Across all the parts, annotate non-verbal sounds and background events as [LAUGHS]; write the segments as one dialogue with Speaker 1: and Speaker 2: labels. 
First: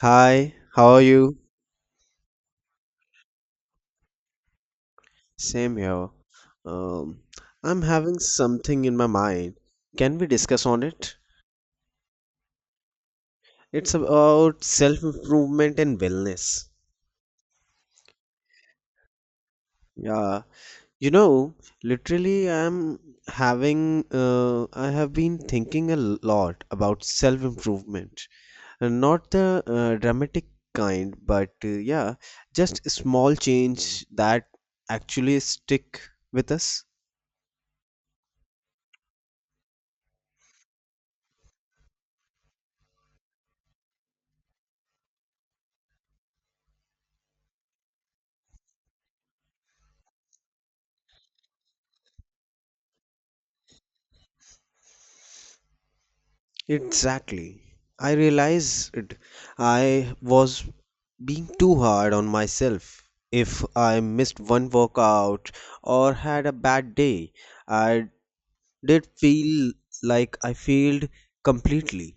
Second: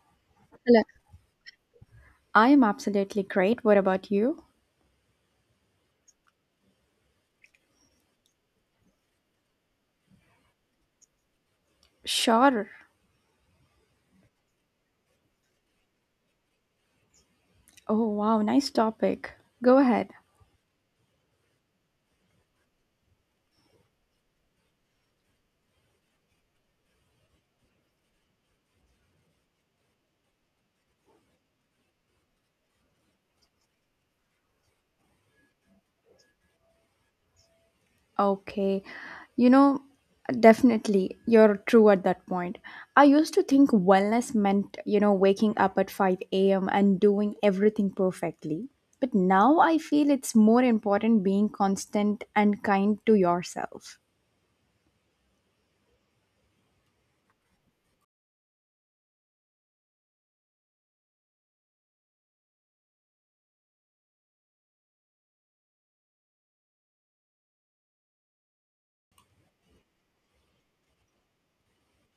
Speaker 1: Hi,
Speaker 2: Hello.
Speaker 1: how are you?
Speaker 2: I am absolutely great. What about you?
Speaker 1: Same here. Um, I'm having something in my mind. Can we discuss on it?
Speaker 2: Sure.
Speaker 1: It's about self-improvement and wellness.
Speaker 2: Oh, wow. Nice topic. Go ahead.
Speaker 1: Yeah, you know, literally I have been thinking a lot about self-improvement. And not the dramatic kind, but yeah, just small change that actually stick with us.
Speaker 2: Okay. You know, definitely you're true at that point. I used to think wellness meant, you know, waking up at 5 a.m. and doing everything perfectly. But now I feel it's more important being constant and kind to yourself.
Speaker 1: Exactly. I realized I was being too hard on myself. If I missed one workout or had a bad day, I did feel like I failed completely.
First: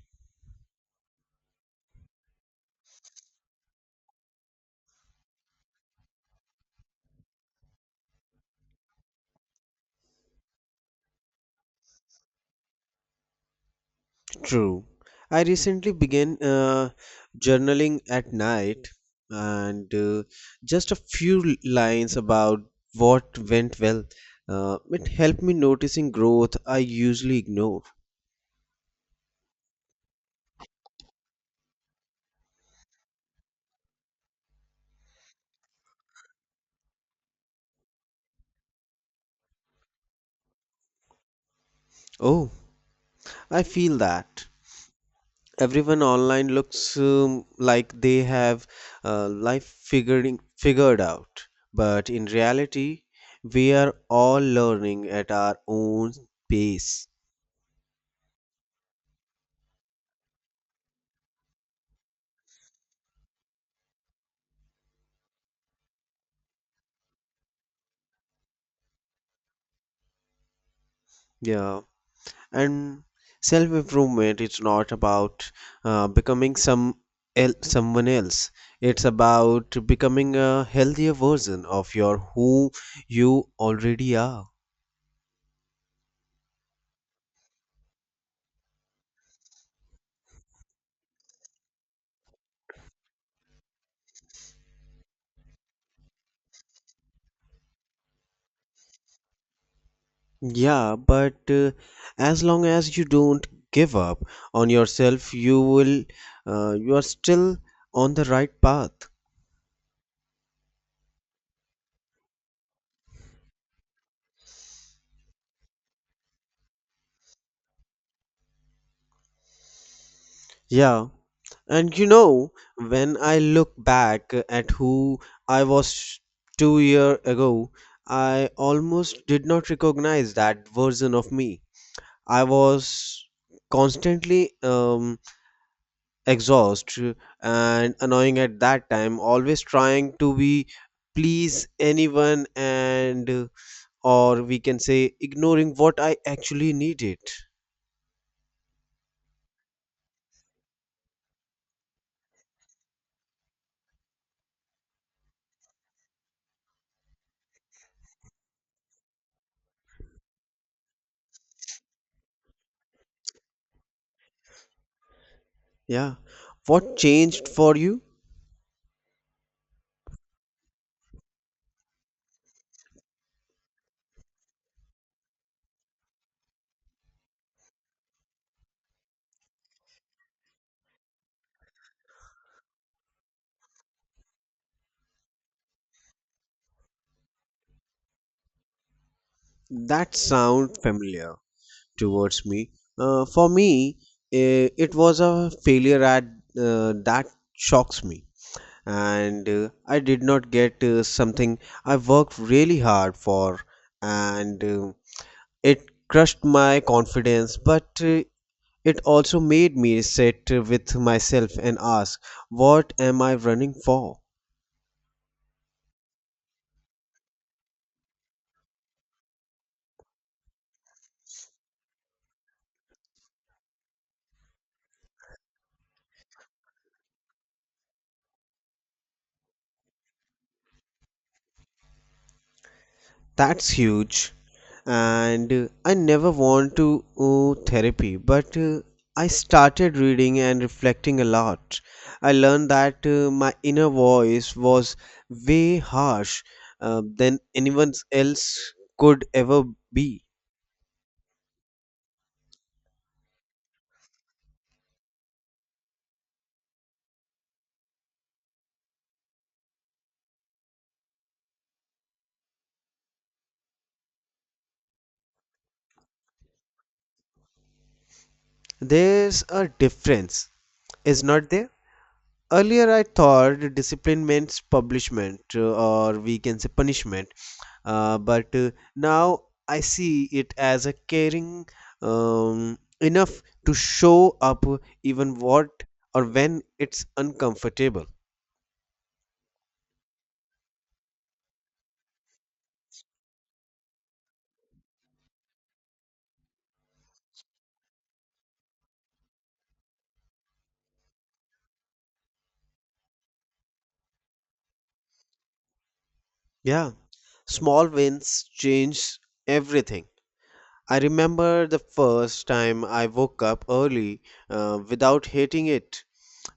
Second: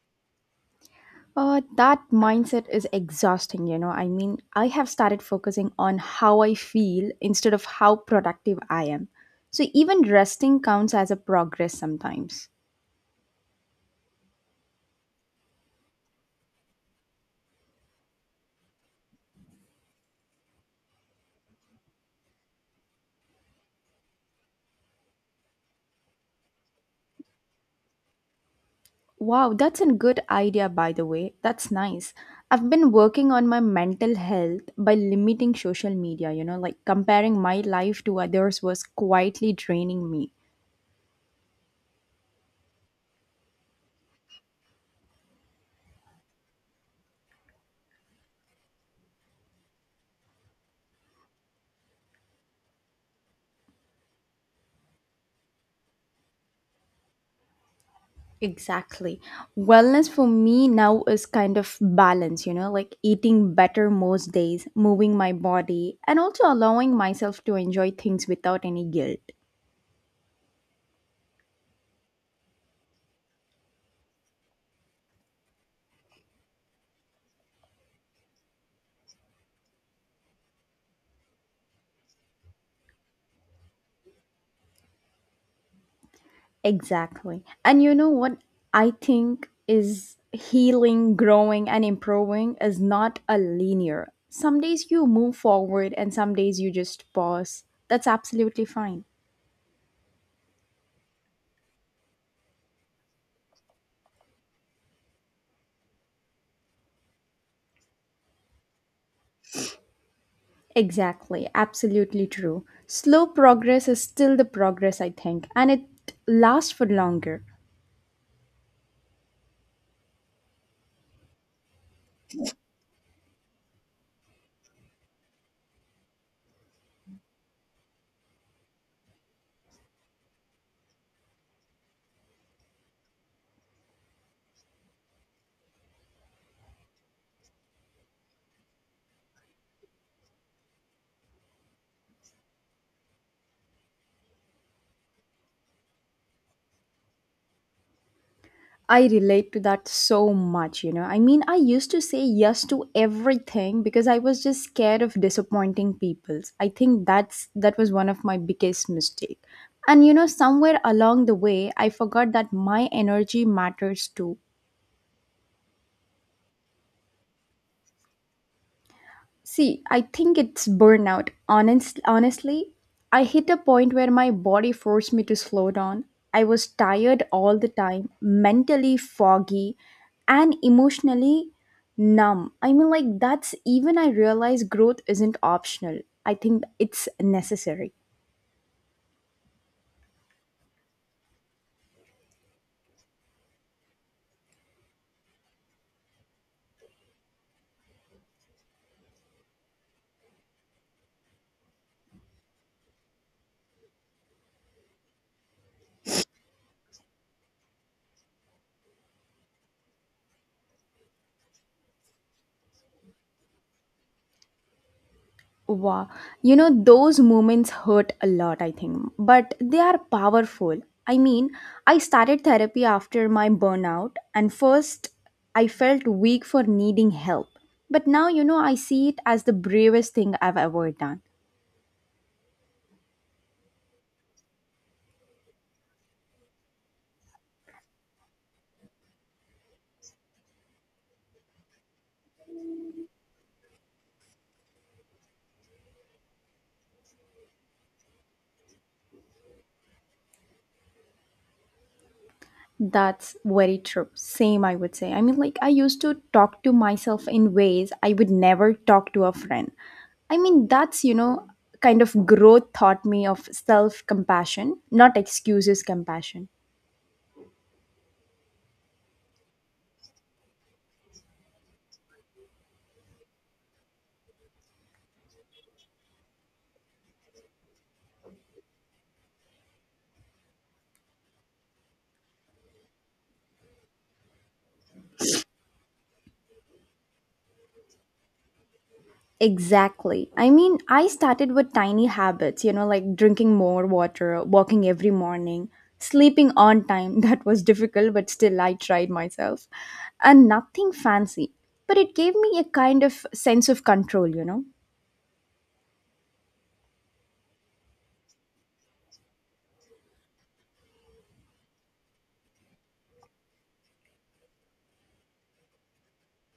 Speaker 2: That mindset is exhausting, you know. I mean, I have started focusing on how I feel instead of how productive I am. So even resting counts as a progress sometimes.
Speaker 1: True. I recently began journaling at night and just a few lines about what went well. It helped me noticing growth I usually ignore.
Speaker 2: Wow, that's a good idea, by the way. That's nice. I've been working on my mental health by limiting social media, you know, like comparing my life to others was quietly draining me.
Speaker 1: Oh, I feel that everyone online looks like they have life figuring figured out, but in reality, we are all learning at our own pace.
Speaker 2: Exactly. Wellness for me now is kind of balance, you know, like eating better most days, moving my body, and also allowing myself to enjoy things without any guilt.
Speaker 1: Yeah, and self improvement is not about becoming some someone else. It's about becoming a healthier version of your who you already are.
Speaker 2: Exactly. And you know what I think is healing, growing, and improving is not a linear. Some days you move forward, and some days you just pause. That's absolutely fine.
Speaker 1: Yeah, but as long as you don't give up on yourself, you are still on the right path.
Speaker 2: Exactly, absolutely true. Slow progress is still the progress, I think, and it lasts for longer.
Speaker 1: Yeah. And when I look back at who I was 2 year ago, I almost did not recognize that version of me. I was constantly exhaust and annoying at that time, always trying to be please anyone and or we can say ignoring what I actually needed.
Speaker 2: I relate to that so much, you know. I mean, I used to say yes to everything because I was just scared of disappointing people. I think that was one of my biggest mistake. And you know, somewhere along the way, I forgot that my energy matters too.
Speaker 1: Yeah, what changed for you?
Speaker 2: See, I think it's burnout. Honestly, I hit a point where my body forced me to slow down. I was tired all the time, mentally foggy, and emotionally numb. I mean, like, that's even I realized growth isn't optional. I think it's necessary.
Speaker 1: That sound familiar towards me. For me, it was a failure at that shocks me. And I did not get something I worked really hard for. And it crushed my confidence, but it also made me sit with myself and ask, what am I running for?
Speaker 2: Wow. You know, those moments hurt a lot, I think, but they are powerful. I mean, I started therapy after my burnout, and first I felt weak for needing help. But now, you know, I see it as the bravest thing I've ever done.
Speaker 1: That's huge. And I never want to therapy, but I started reading and reflecting a lot. I learned that my inner voice was way harsh than anyone else could ever be.
Speaker 2: That's very true. Same, I would say. I mean, like, I used to talk to myself in ways I would never talk to a friend. I mean, that's, you know, kind of growth taught me of self compassion, not excuses compassion.
Speaker 1: There's a difference, is not there? Earlier, I thought the discipline meant publishment or we can say punishment, but now I see it as a caring enough to show up even what or when it's uncomfortable.
Speaker 2: Exactly. I mean, I started with tiny habits, you know, like drinking more water, walking every morning, sleeping on time. [LAUGHS] That was difficult, but still I tried myself. And nothing fancy. But it gave me a kind of sense of control, you know.
Speaker 1: Yeah, small wins change everything. I remember the first time I woke up early without hating it,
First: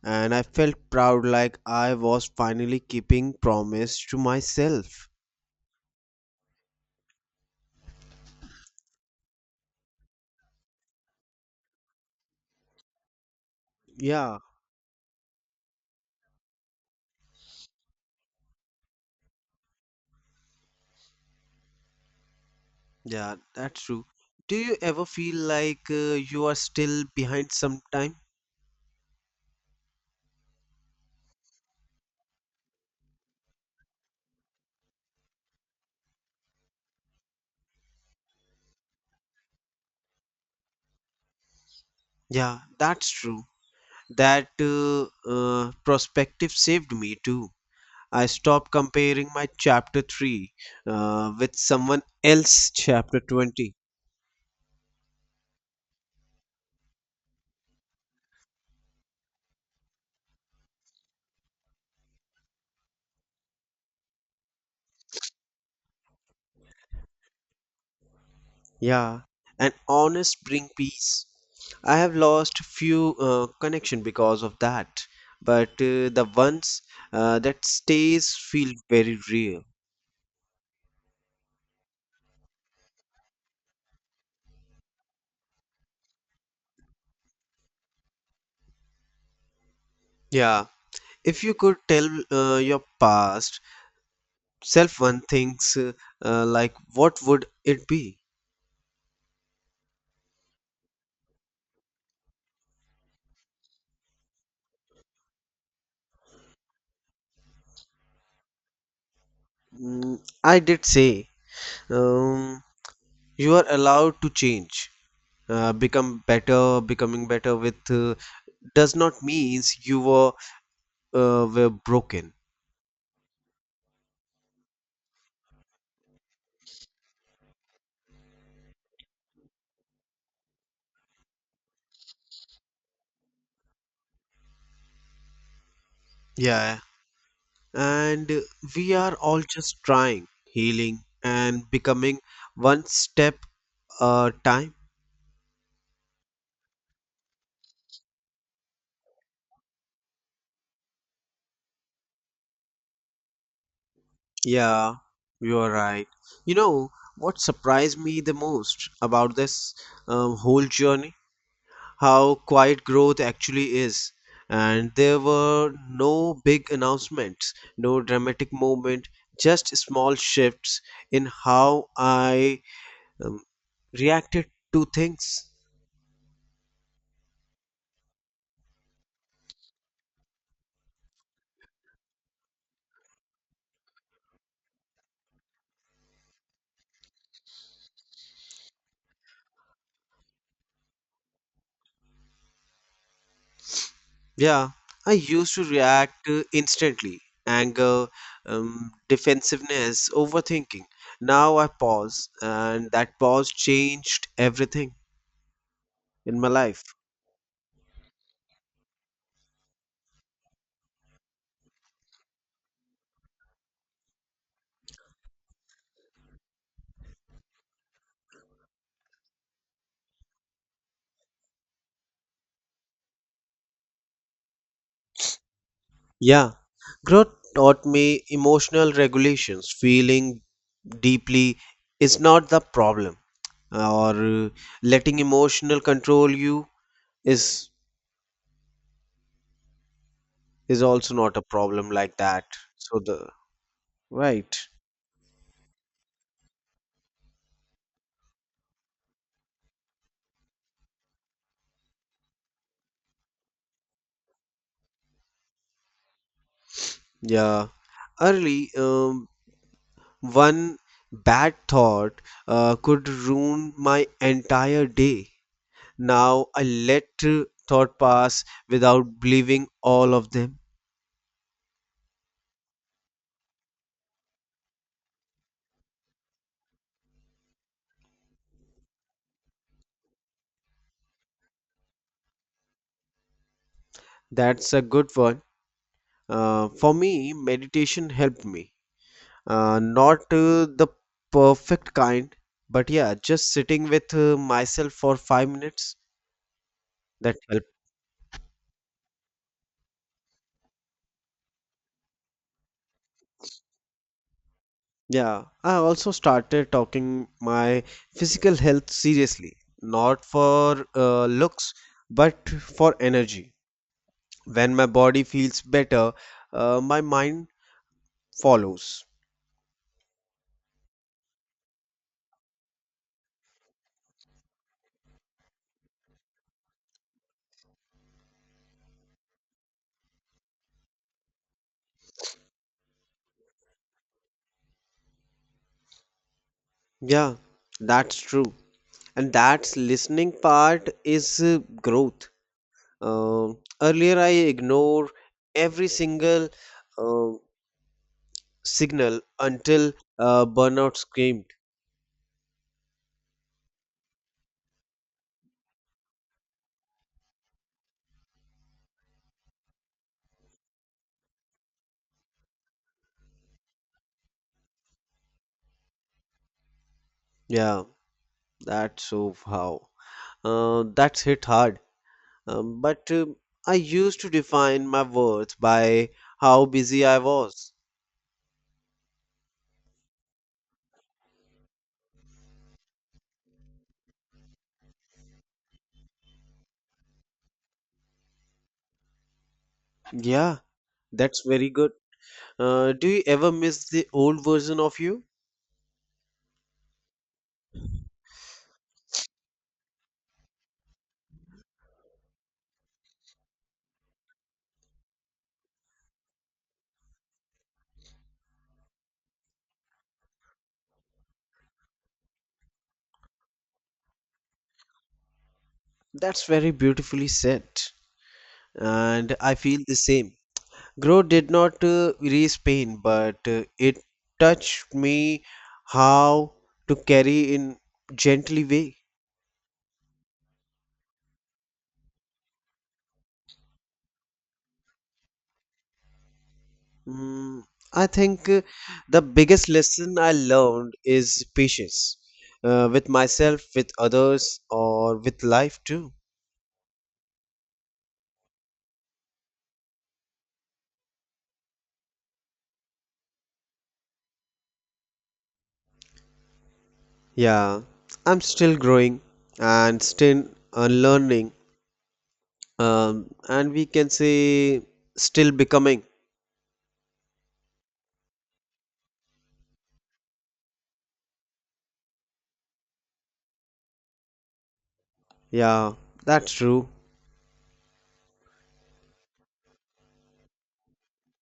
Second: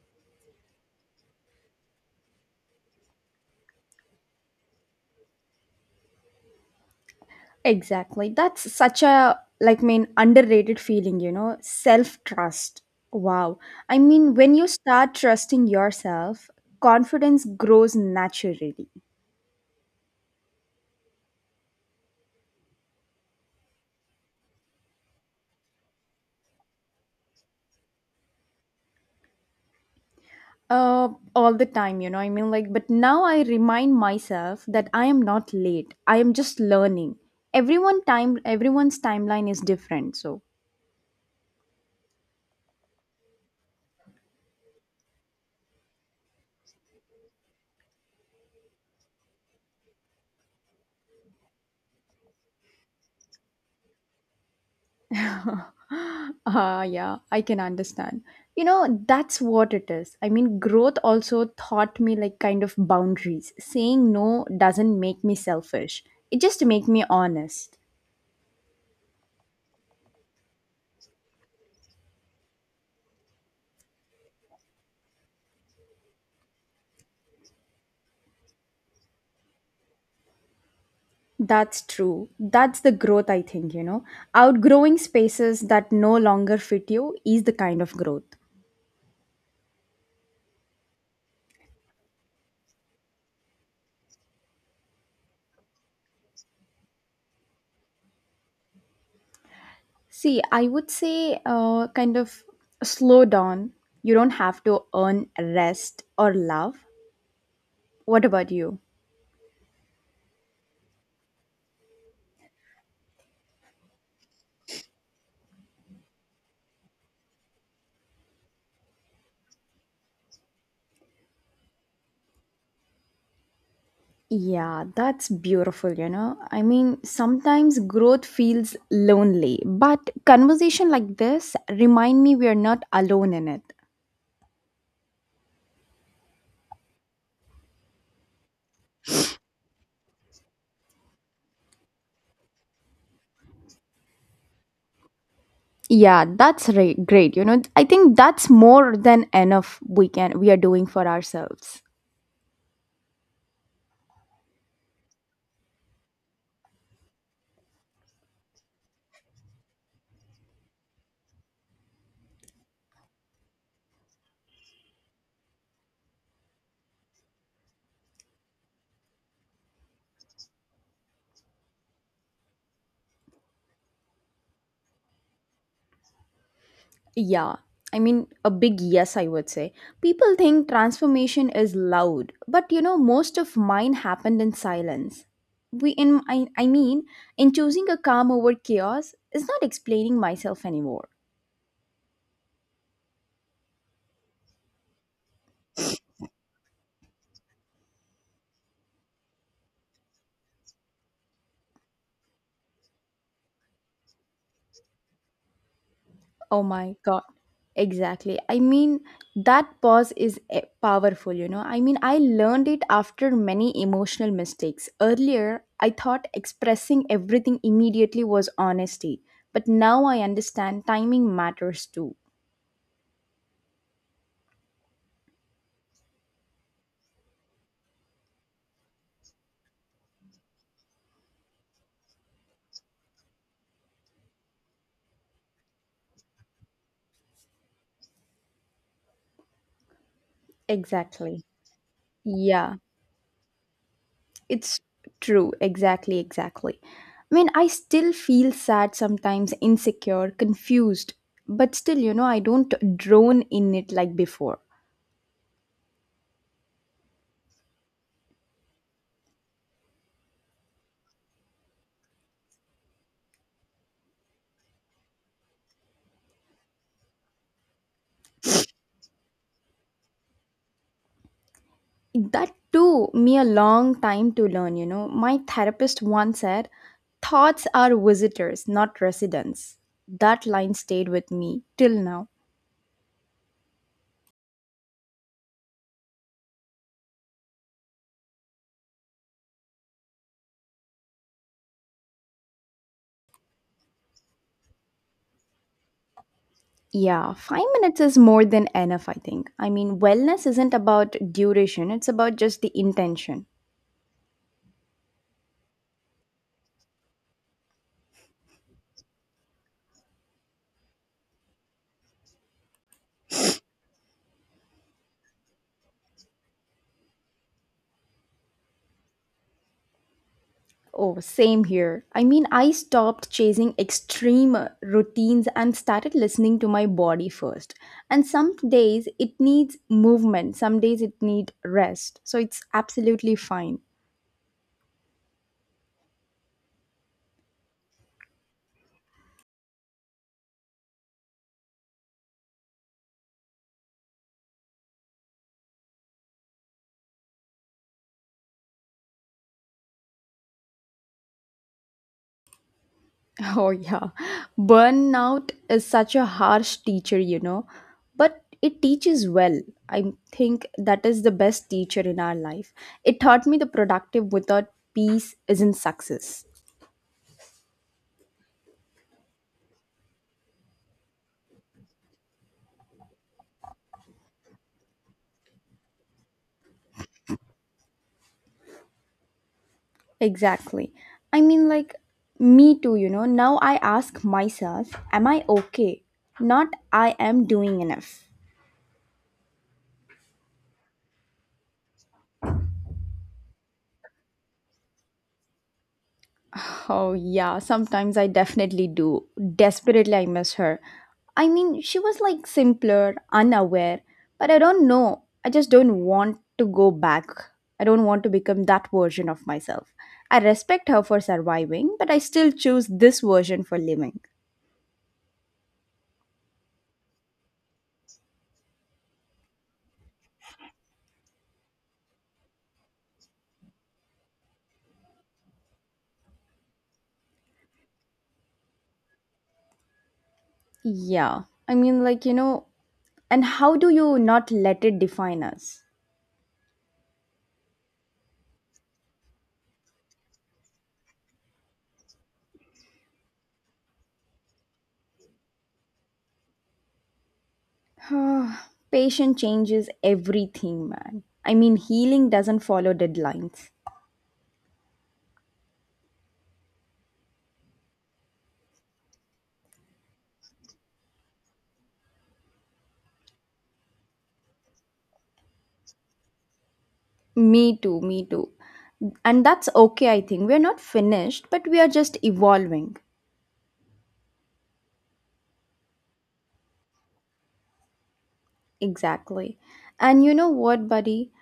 Speaker 1: and I felt proud like I was finally keeping promise to myself.
Speaker 2: Exactly. That's such a like mean underrated feeling, you know, self-trust. Wow. I mean,
Speaker 1: Yeah,
Speaker 2: when you start trusting yourself, confidence grows naturally.
Speaker 1: yeah, that's true. Do you ever feel like you are still behind sometime?
Speaker 2: Uh, all the time, you know. I mean, like, but now I remind myself that I am not late. I am just learning. Everyone time, everyone's timeline is different. So,
Speaker 1: Yeah, that's true. That perspective saved me too. I stopped comparing my chapter 3 with someone else's chapter 20.
Speaker 2: [GASPS] yeah, I can understand. You know, that's what it is. I mean, growth also taught me like kind of boundaries. Saying no doesn't make me selfish. It just make me honest.
Speaker 1: Yeah, and honest bring peace. I have lost few connection because of that, but the ones that stays feel very real.
Speaker 2: That's true. That's the growth, I think, you know. Outgrowing spaces that no longer fit you is the kind of growth.
Speaker 1: Yeah, if you could tell your past self one things, like what would it be?
Speaker 2: See, I would say kind of slow down. You don't have to earn rest or love. What about you?
Speaker 1: I did say um, you are allowed to change, become better. Becoming better with does not means you were broken.
Speaker 2: Yeah, that's beautiful, you know. I mean, sometimes growth feels lonely, but conversation like this remind me we are not alone in it.
Speaker 1: Yeah, and we are all just trying, healing, and becoming one step a time.
Speaker 2: Yeah, that's right, great. You know, I think that's more than enough we can we are doing for ourselves.
Speaker 1: Yeah, you're right. You know, what surprised me the most about this whole journey? How quiet growth actually is. And there were no big announcements, no dramatic moment, just small shifts in how I um, reacted to things.
Speaker 2: Yeah, I mean, a big yes, I would say. People think transformation is loud, but you know, most of mine happened in silence. We, in I mean, in choosing a calm over chaos is not explaining myself anymore.
Speaker 1: Yeah, I used to react instantly, anger, defensiveness, overthinking. Now I pause, and that pause changed everything in my
Speaker 2: Oh
Speaker 1: life.
Speaker 2: my god. Exactly. I mean, that pause is powerful, you know. I mean, I learned it after many emotional mistakes. Earlier, I thought expressing everything immediately was honesty, but now I understand timing matters too.
Speaker 1: Yeah, growth taught me emotional regulations. Feeling deeply is not the problem, or letting emotional control you is is also not a
Speaker 2: Exactly.
Speaker 1: problem like that.
Speaker 2: Yeah,
Speaker 1: So the right,
Speaker 2: it's true. Exactly, exactly. I mean, I still feel sad sometimes, insecure, confused, but still, you know, I don't drone in it like before.
Speaker 1: yeah, early, one bad thought could ruin my entire day. Now I let thought pass without believing all of them.
Speaker 2: That took me a long time to learn, you know. My therapist once said, thoughts are visitors, not residents. That line stayed with me till now.
Speaker 1: That's a good one. For me, meditation helped me. Not the perfect kind, but yeah, just sitting with myself for 5 minutes
Speaker 2: Yeah,
Speaker 1: that
Speaker 2: five
Speaker 1: helped.
Speaker 2: minutes is more than enough, I think. I mean, wellness isn't about duration, it's about just the intention.
Speaker 1: Yeah, I also started talking my physical health seriously, not for looks, but for energy. When my body feels better, my mind follows.
Speaker 2: Oh, same here. I mean, I stopped chasing extreme routines and started listening to my body first. And some days it needs movement, some days it needs rest. So it's absolutely fine. [LAUGHS]
Speaker 1: Yeah, that's true. And that's listening part is growth. Earlier, I ignore every single uh, signal until burnout screamed.
Speaker 2: Oh yeah. Burnout is such a harsh teacher, you know, but it teaches well. I think that is the best teacher in our life. It taught me the productive without peace isn't success.
Speaker 1: Yeah, that's so how. That's hit hard. But I used to define my worth by how busy I was.
Speaker 2: Exactly. I mean, like, me too, you know. Now I ask myself, am I okay? Not, I am doing enough.
Speaker 1: Yeah, that's very good. Do you ever miss the old version of you?
Speaker 2: Oh, yeah, sometimes I definitely do. Desperately, I miss her. I mean, she was like simpler, unaware, but I don't know. I just don't want to go back. I don't want to become that version of myself. I respect her for surviving, but I still choose this version for living.
Speaker 1: That's very beautifully said. And I feel the same. Growth did not erase pain, but it touched me how to carry in gently way.
Speaker 2: Yeah. I mean, like, you know, and how do you not let it define us?
Speaker 1: Mm, I think the biggest lesson I learned is patience with myself, with others, or with life too.
Speaker 2: [SIGHS] Patient changes everything, man. I mean, healing doesn't follow deadlines.
Speaker 1: Yeah, I'm still growing and still unlearning, and we can say still becoming.
Speaker 2: Me too, me too. And that's okay, I think. We're not finished, but we are just evolving.
Speaker 1: Yeah, that's true.
Speaker 2: Exactly. And you know what, buddy?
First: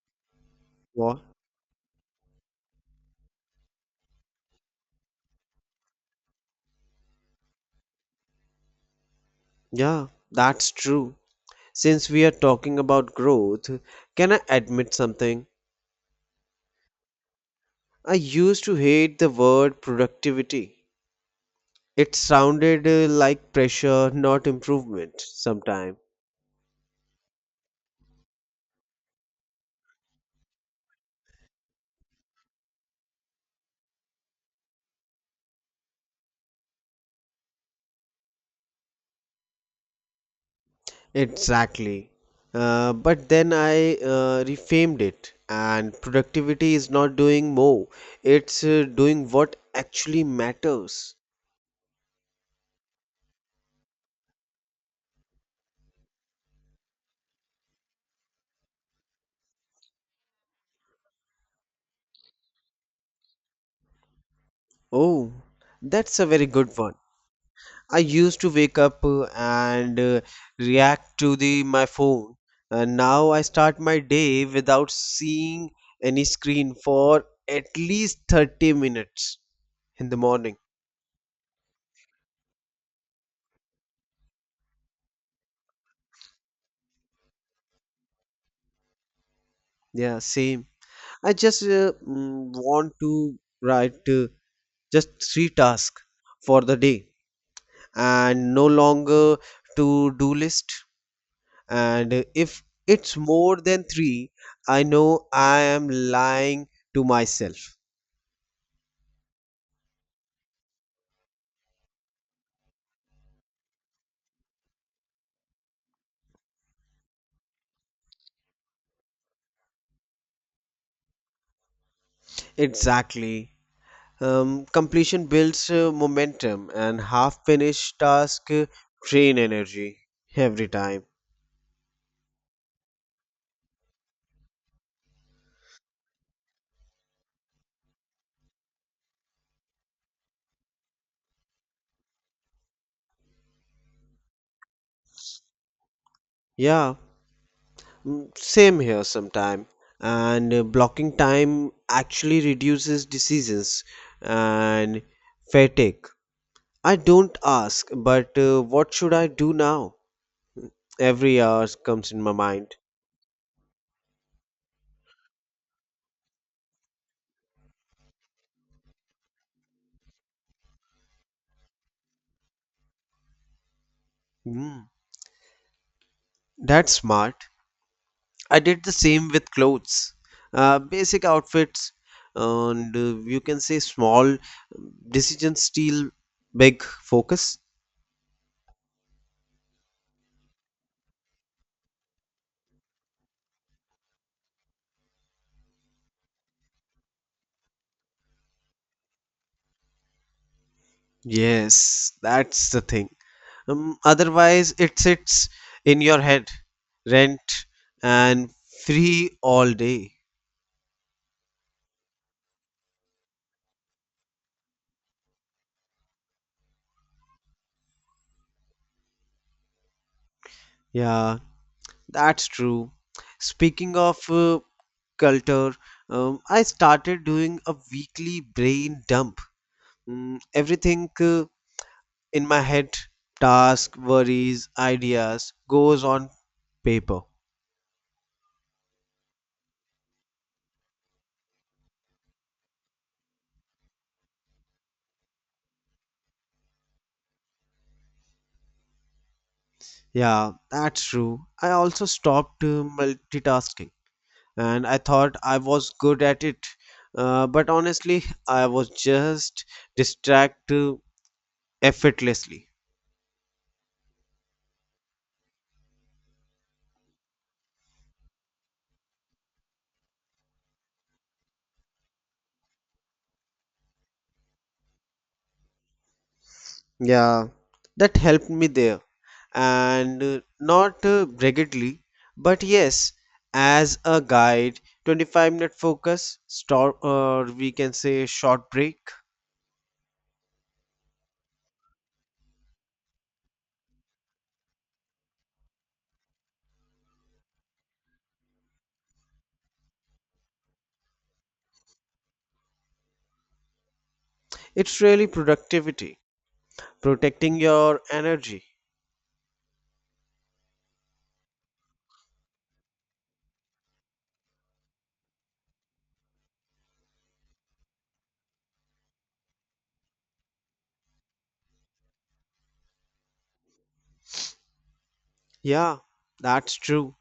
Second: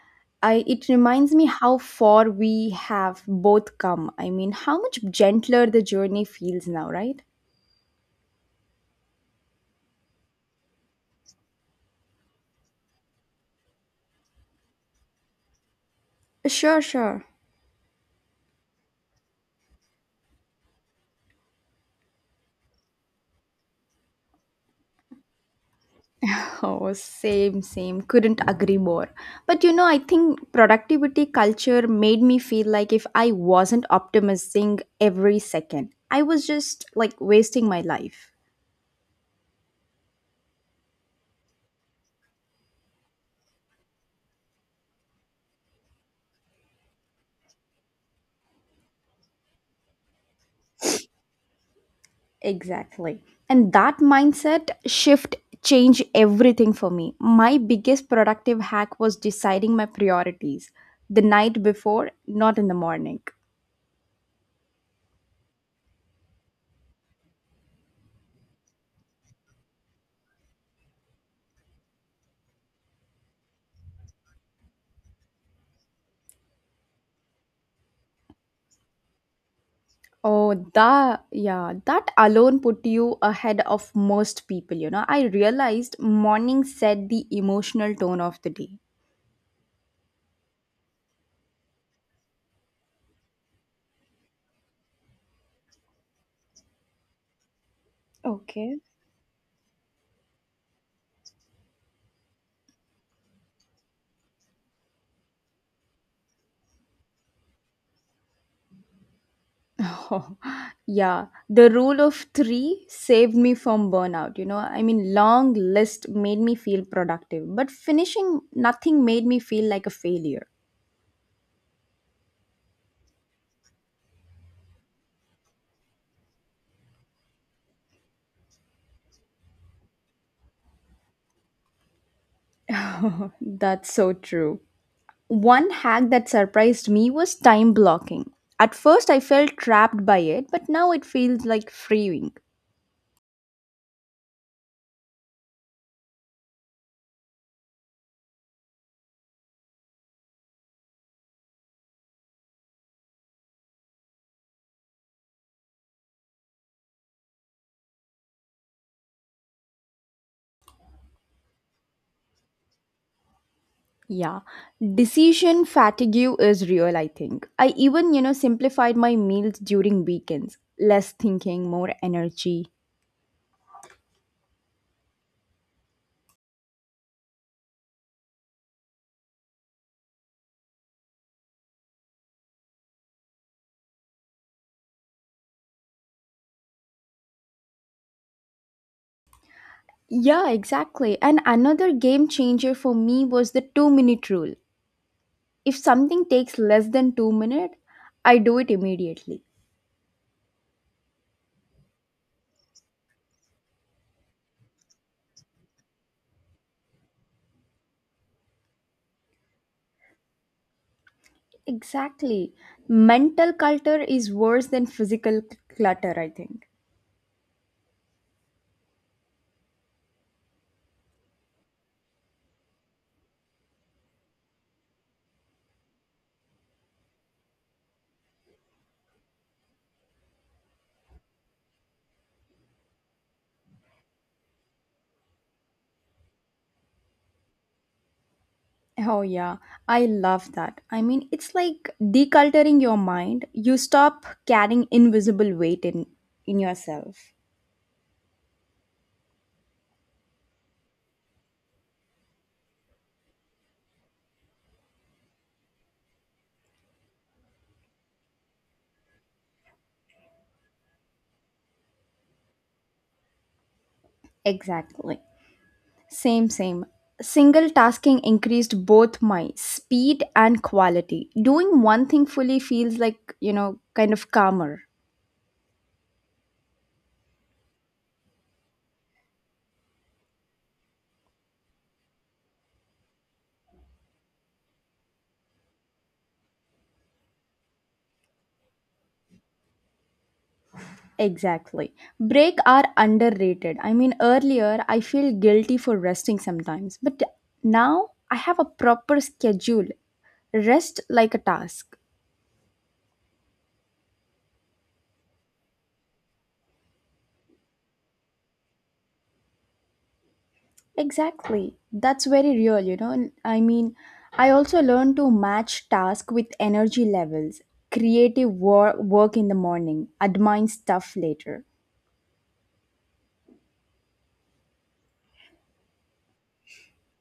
Speaker 2: It
Speaker 1: What?
Speaker 2: reminds me how far we have both come. I mean, how much gentler the journey feels now, right?
Speaker 1: Yeah, that's true. Since we are talking about growth, can I admit something?
Speaker 2: Sure, sure.
Speaker 1: I used to hate the word productivity. It sounded like pressure, not improvement, sometime.
Speaker 2: Oh, same, same. Couldn't agree more. But you know, I think productivity culture made me feel like if I wasn't optimizing every second, I was just like wasting my life.
Speaker 1: Exactly. But then I reframed it, and productivity is not doing more, it's doing what actually matters.
Speaker 2: Exactly. And that mindset shift changed everything for me. My biggest productive hack was deciding my priorities the night before, not in the morning.
Speaker 1: Oh, that's a very good one. I used to wake up and react to the my phone, and now I start my day without seeing any screen for at least 30 minutes in the
Speaker 2: Oh,
Speaker 1: morning.
Speaker 2: yeah, that alone put you ahead of most people, you know. I realized morning set the emotional tone of the day.
Speaker 1: Yeah, same. I just want to write just three tasks for the day and no
Speaker 2: Okay.
Speaker 1: longer to do list. And if it's more than three, I know I am lying to myself.
Speaker 2: Oh, [LAUGHS] yeah, the rule of 3 saved me from burnout, you know. I mean, long list made me feel productive, but finishing nothing made me feel like a failure.
Speaker 1: Exactly. Completion builds momentum and half finished task drain energy every time.
Speaker 2: [LAUGHS] That's so true. One hack that surprised me was time blocking. At first, I felt trapped by it, but now it feels like freeing.
Speaker 1: Yeah. Same here sometime. And blocking time actually reduces diseases and fatigue. I don't ask, but what should I do now? Every hour comes in my mind.
Speaker 2: Yeah, decision fatigue is real, I think. I even, you know, simplified my meals during weekends. Less thinking, more energy.
Speaker 1: Mm, that's smart. I did the same with clothes, basic outfits, and you can say small decisions steal big focus.
Speaker 2: Yeah, exactly. And another game changer for me was the 2 minute rule. If something takes less than 2 minutes, I do it immediately.
Speaker 1: Yes, that's the thing. Otherwise, it sits in your head, rent and free all day.
Speaker 2: Exactly. Mental clutter is worse than physical clutter, I think.
Speaker 1: Yeah, that's true. Speaking of culture, I started doing a weekly brain dump. Everything in my head, task, worries, ideas, goes on paper.
Speaker 2: Oh, yeah, I love that. I mean, it's like deculturing your mind. You stop carrying invisible weight in yourself.
Speaker 1: Yeah, that's true. I also stopped multitasking, and I thought I was good at it. But honestly, I was just distracted effortlessly.
Speaker 2: Exactly. Same, same. Single tasking increased both my speed and quality. Doing one thing fully feels like, you know, kind of calmer.
Speaker 1: Yeah, that helped me there. And not rigidly, but yes, as a guide, 25-minute focus, stop, or we can say short break.
Speaker 2: Exactly. Break are underrated. I mean, earlier I feel guilty for resting sometimes, but now I have a proper schedule. Rest like a task.
Speaker 1: It's really productivity, protecting your energy.
Speaker 2: Exactly. That's very real, you know. I mean, I also learned to match task with energy levels, creative work in the morning, admin stuff later. [LAUGHS]
Speaker 1: Yeah, that's true.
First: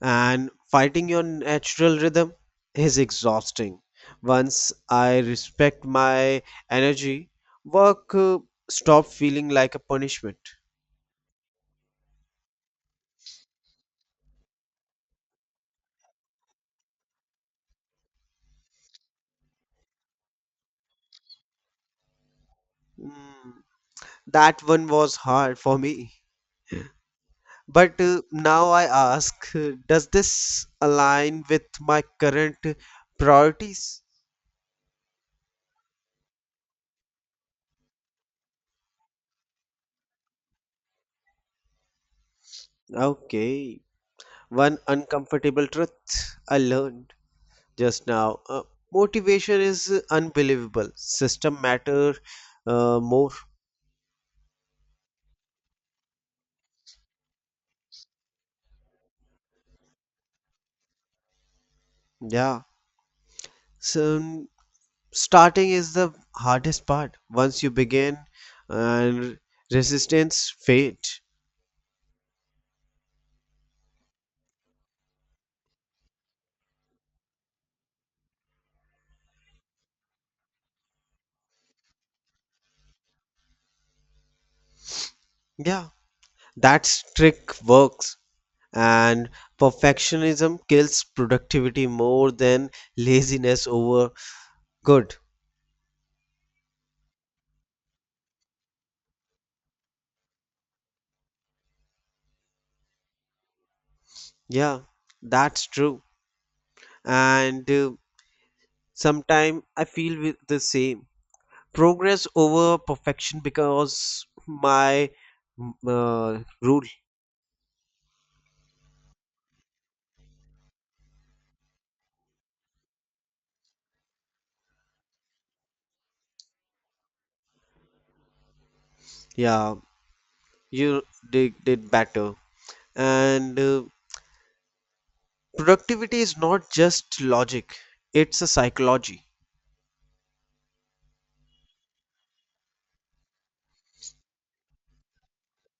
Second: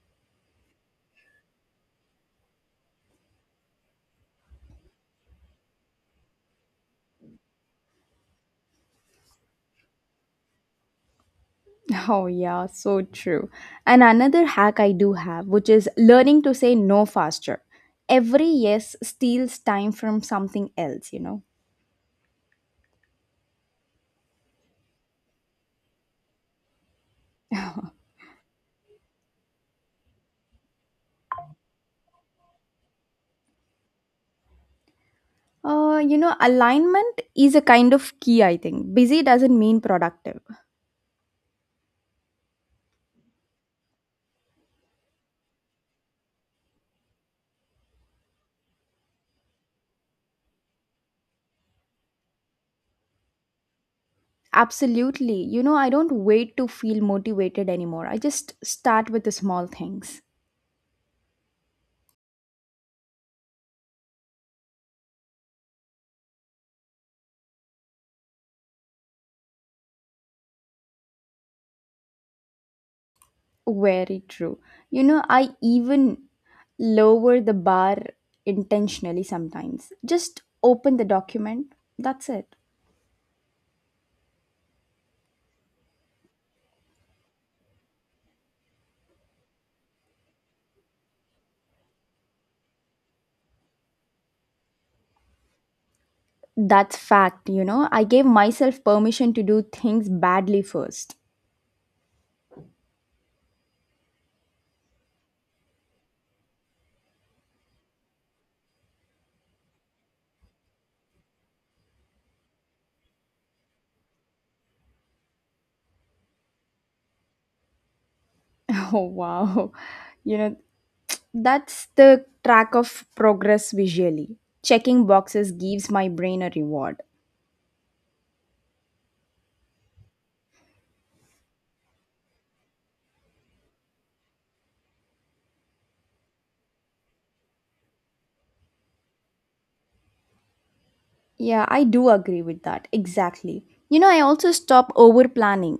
Speaker 1: And fighting your natural rhythm is exhausting. Once I respect my energy, work stopped feeling like a punishment.
Speaker 2: Oh, yeah, so true. And another hack I do have, which is learning to say no faster. Every yes steals time from something else, you know.
Speaker 1: Mm, that one was hard for me. But now I ask, does this align with my current priorities?
Speaker 2: You know, alignment is a kind of key, I think. Busy doesn't mean productive.
Speaker 1: Okay, one uncomfortable truth I learned just now. Motivation is unbelievable. System matter more.
Speaker 2: Absolutely. You know, I don't wait to feel motivated anymore. I just start with the small things.
Speaker 1: Yeah. So starting is the hardest part. Once you begin, and resistance fade.
Speaker 2: Very true. You know, I even lower the bar intentionally sometimes. Just open the document. That's it.
Speaker 1: Yeah, that trick works. And perfectionism kills productivity more than laziness over good.
Speaker 2: That's fact, you know. I gave myself permission to do things badly first. [LAUGHS]
Speaker 1: Yeah, that's true. And sometimes I feel with the same progress over perfection because my rule.
Speaker 2: Oh, wow. You know, that's the track of progress visually. Checking boxes gives my brain a reward.
Speaker 1: Yeah, you did better. And productivity is not just logic, it's a psychology.
Speaker 2: Yeah, I do agree with that. Exactly. You know, I also stop over planning.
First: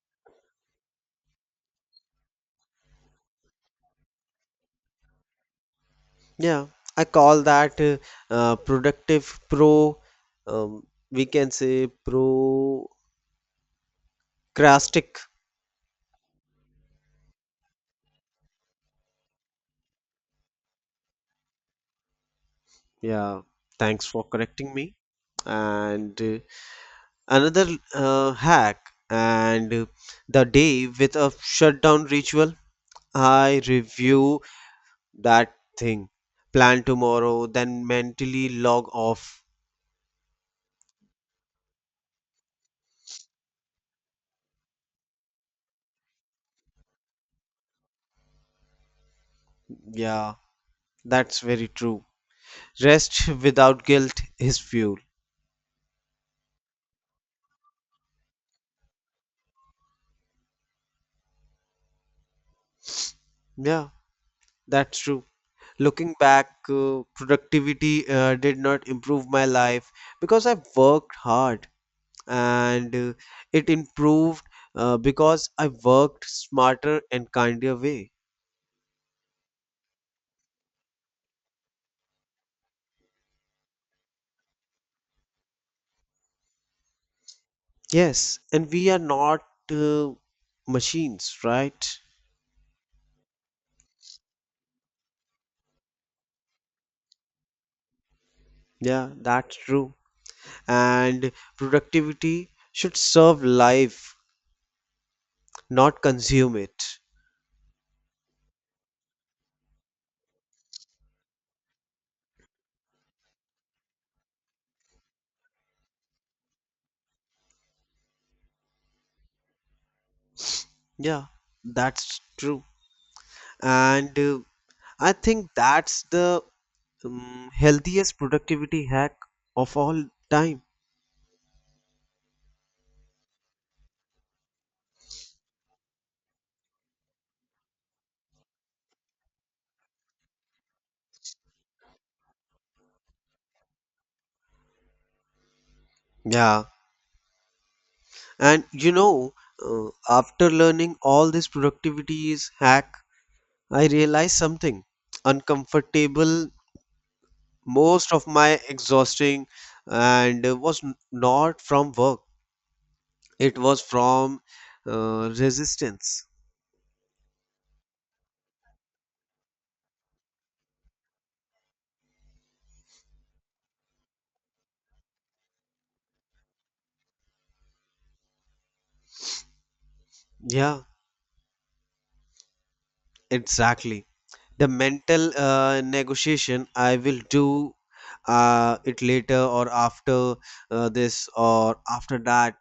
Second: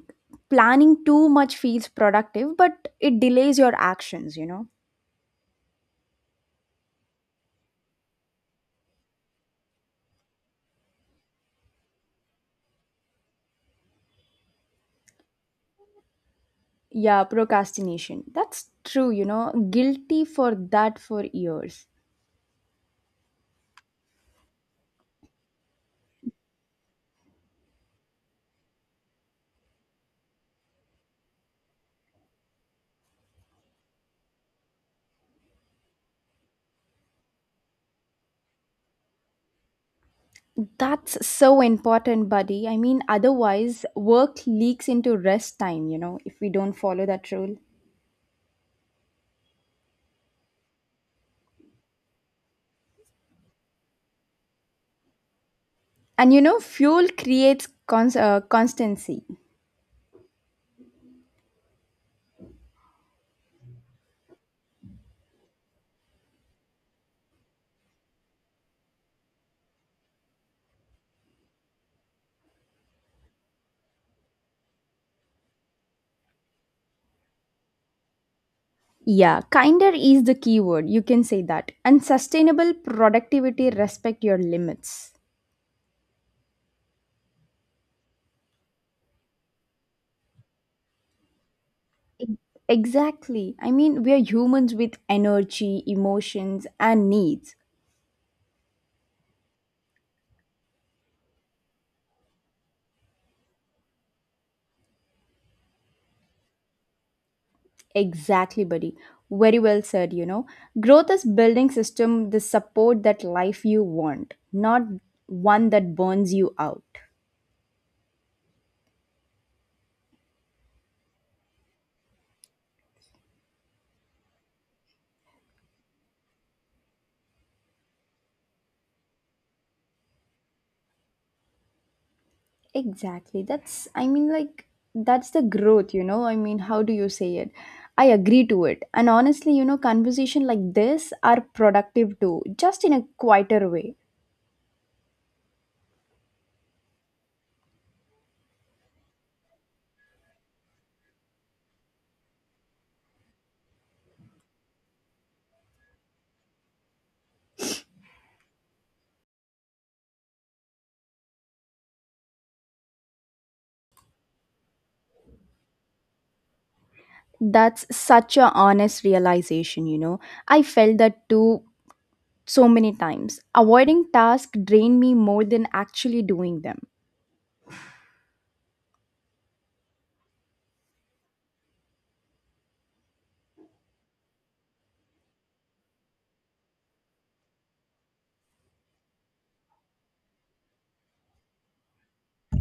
Speaker 2: Planning too much feels productive, but it delays your actions, you know.
Speaker 1: Yeah, I call that productive pro, um, we can say procrastic.
Speaker 2: Yeah, procrastination. That's true, you know. Guilty for that for years.
Speaker 1: Yeah, thanks for correcting me. And another hack, and the day with a shutdown ritual. I review that thing, plan tomorrow, then mentally log off.
Speaker 2: That's so important, buddy. I mean, otherwise, work leaks into rest time, you know, if we don't follow that rule.
Speaker 1: Yeah, that's very true. Rest without guilt is fuel.
Speaker 2: And you know, fuel creates constancy.
Speaker 1: Yeah, that's true. Looking back, productivity did not improve my life because I worked hard, and it improved because I worked smarter and kinder way.
Speaker 2: Yeah, kinder is the key word. You can say that. And sustainable productivity respect your limits.
Speaker 1: Yes, and we are not uh, machines, right?
Speaker 2: E- Exactly. I mean, we are humans with energy, emotions, and needs.
Speaker 1: Yeah, that's true. And productivity should serve life, not consume it.
Speaker 2: Exactly, buddy. Very well said, you know. Growth is building system the support that life you want, not one that burns you out.
Speaker 1: Yeah, that's true. And I think that's the healthiest productivity hack of all time.
Speaker 2: Exactly. That's the growth, you know? I mean, how do you say it? I agree to it. And honestly, you know, conversation like this are productive too, just in a quieter way.
Speaker 1: Yeah, and after learning all this productivity is hack, I realized something uncomfortable. Most of my exhausting and was not from work. It was from resistance.
Speaker 2: That's such a honest realization, you know? I felt that too so many times. Avoiding tasks drain me more than actually doing them.
Speaker 1: Yeah, exactly. The mental negotiation, I will do it later or after this or after that,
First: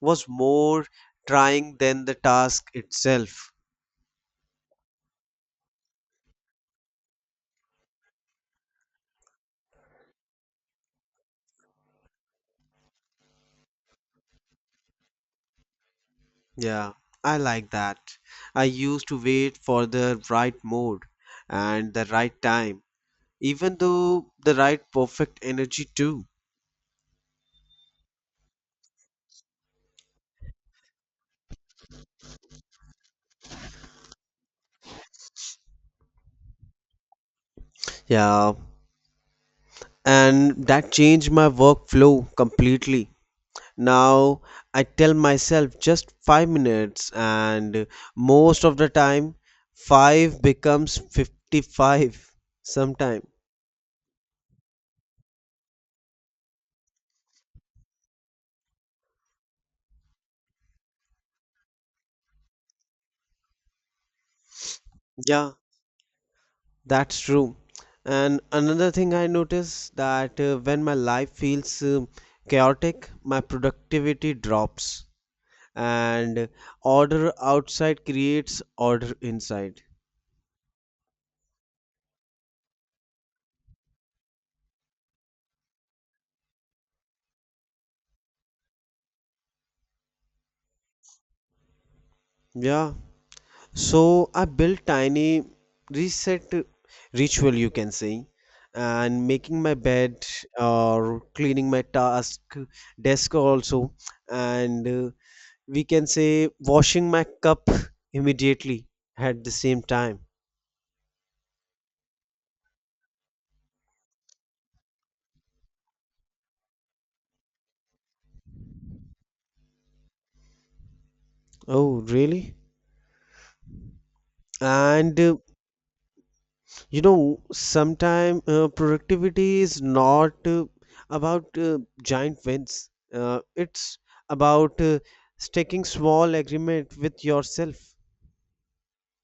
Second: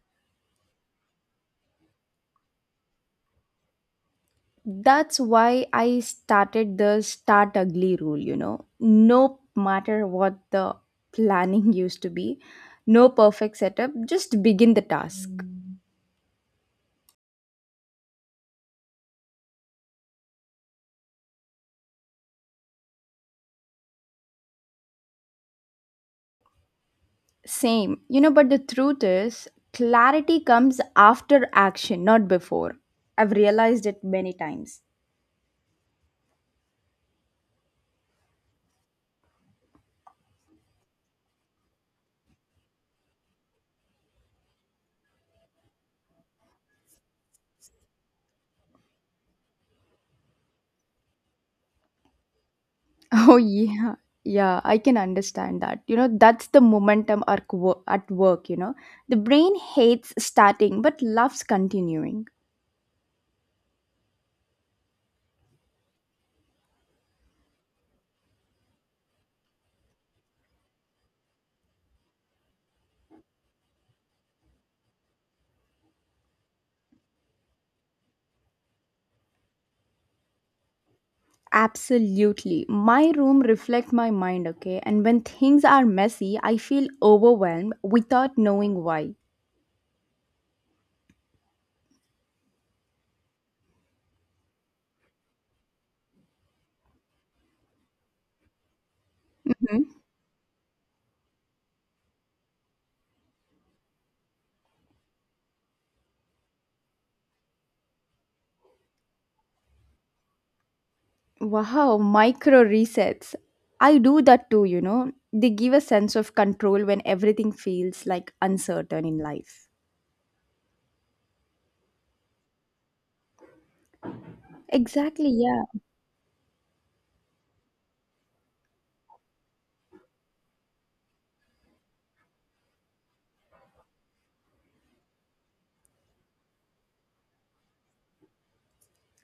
Speaker 1: was more trying than the task itself.
Speaker 2: That's why I started the start ugly rule, you know. No matter what the planning [LAUGHS] used to be, no perfect setup, just begin the task. Mm.
Speaker 1: Yeah, I like that. I used to wait for the right mood and the right time, even though the right perfect energy too.
Speaker 2: Same, you know, but the truth is, clarity comes after action, not before. I've realized it many times. [LAUGHS]
Speaker 1: Yeah, and that changed my workflow completely. Now I tell myself just 5 minutes, and most of the time 5 becomes 55 sometime.
Speaker 2: Oh, yeah. Yeah, I can understand that. You know, that's the momentum at work, you know. The brain hates starting but loves continuing.
Speaker 1: Yeah, that's true. And another thing I notice that when my life feels chaotic, my productivity drops, and order outside creates order inside.
Speaker 2: Absolutely. My room reflects my mind, okay? And when things are messy, I feel overwhelmed without knowing why.
Speaker 1: Yeah, so I built tiny reset ritual, you can say, and making my
Speaker 2: Mhm.
Speaker 1: bed or cleaning my task desk also, and we can say washing my cup immediately at the same time.
Speaker 2: Wow, micro resets. I do that too, you know. They give a sense of control when everything feels like uncertain in life.
Speaker 1: Oh, really? And
Speaker 2: Exactly, yeah.
Speaker 1: sometime productivity is not about giant wins. It's about taking small agreement with yourself.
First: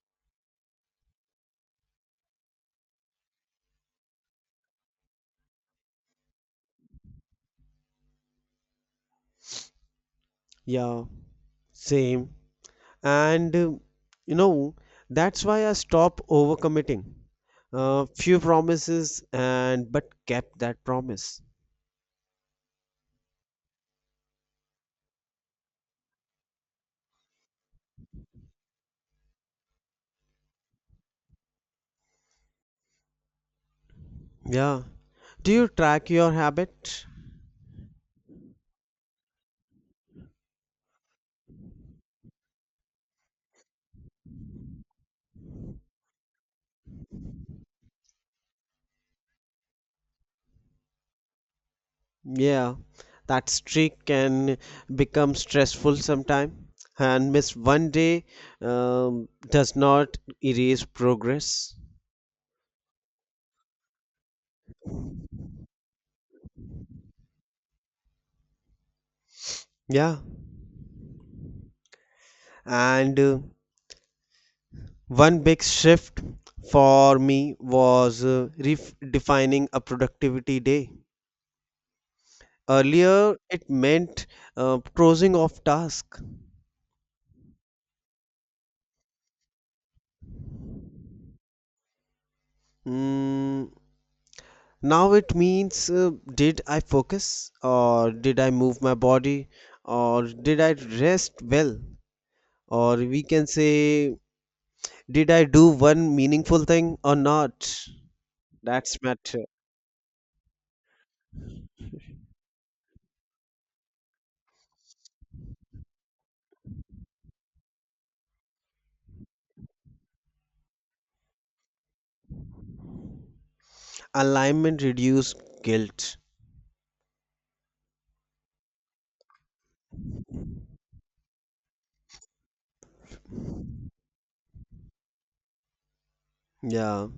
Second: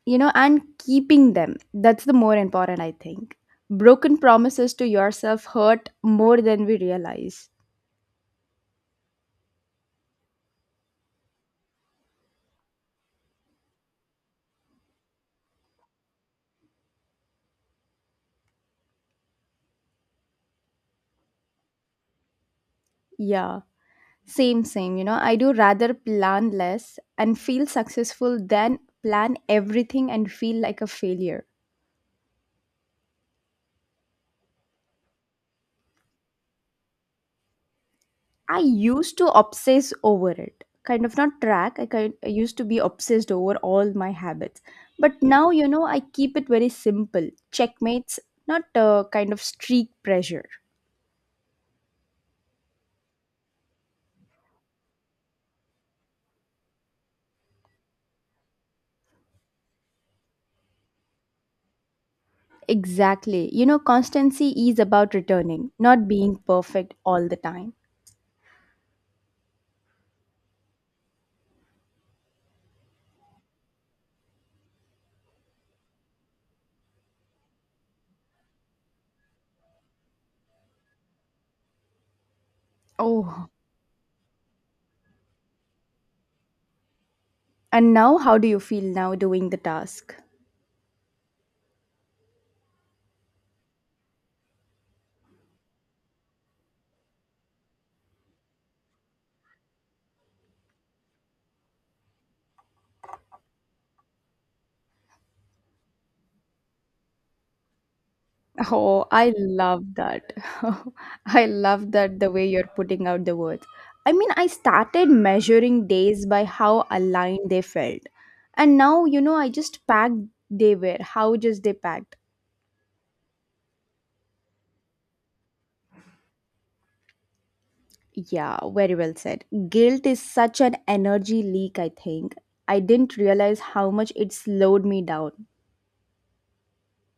Speaker 2: You know, and keeping them. That's the more important, I think. Broken promises to yourself hurt more than we realize.
Speaker 1: Yeah, same. And you know, that's why I stopped overcommitting. Few promises and but kept that promise.
Speaker 2: Yeah. Same, same. You know, I do rather plan less and feel successful than plan everything and feel like a failure.
Speaker 1: Yeah. Do you track your habit?
Speaker 2: I used to obsess over it. Kind of not track. I used to be obsessed over all my habits. But now, you know, I keep it very simple. Checkmates, not a kind of streak pressure.
Speaker 1: Yeah. That streak can become stressful sometime, and miss one day does not erase progress.
Speaker 2: Exactly. You know, constancy is about returning, not being perfect all the time.
Speaker 1: Yeah. And one big shift for me was redefining a productivity day. Earlier,
Speaker 2: Oh.
Speaker 1: it meant closing off task.
Speaker 2: And now, how do you feel now doing the task?
Speaker 1: Mm, now it means did I focus, or did I move my body, or did I rest well, or we can say did I do one meaningful thing or not? That's
Speaker 2: Oh, I
Speaker 1: matter.
Speaker 2: love that. [LAUGHS] I love that the way you're putting out the words. I mean, I started measuring days by how aligned they felt. And now, you know, I just packed they were, how just they packed.
Speaker 1: Alignment reduced guilt.
Speaker 2: Yeah, very well said. Guilt is such an energy leak, I think. I didn't realize how much it slowed me down.
Speaker 1: Yeah.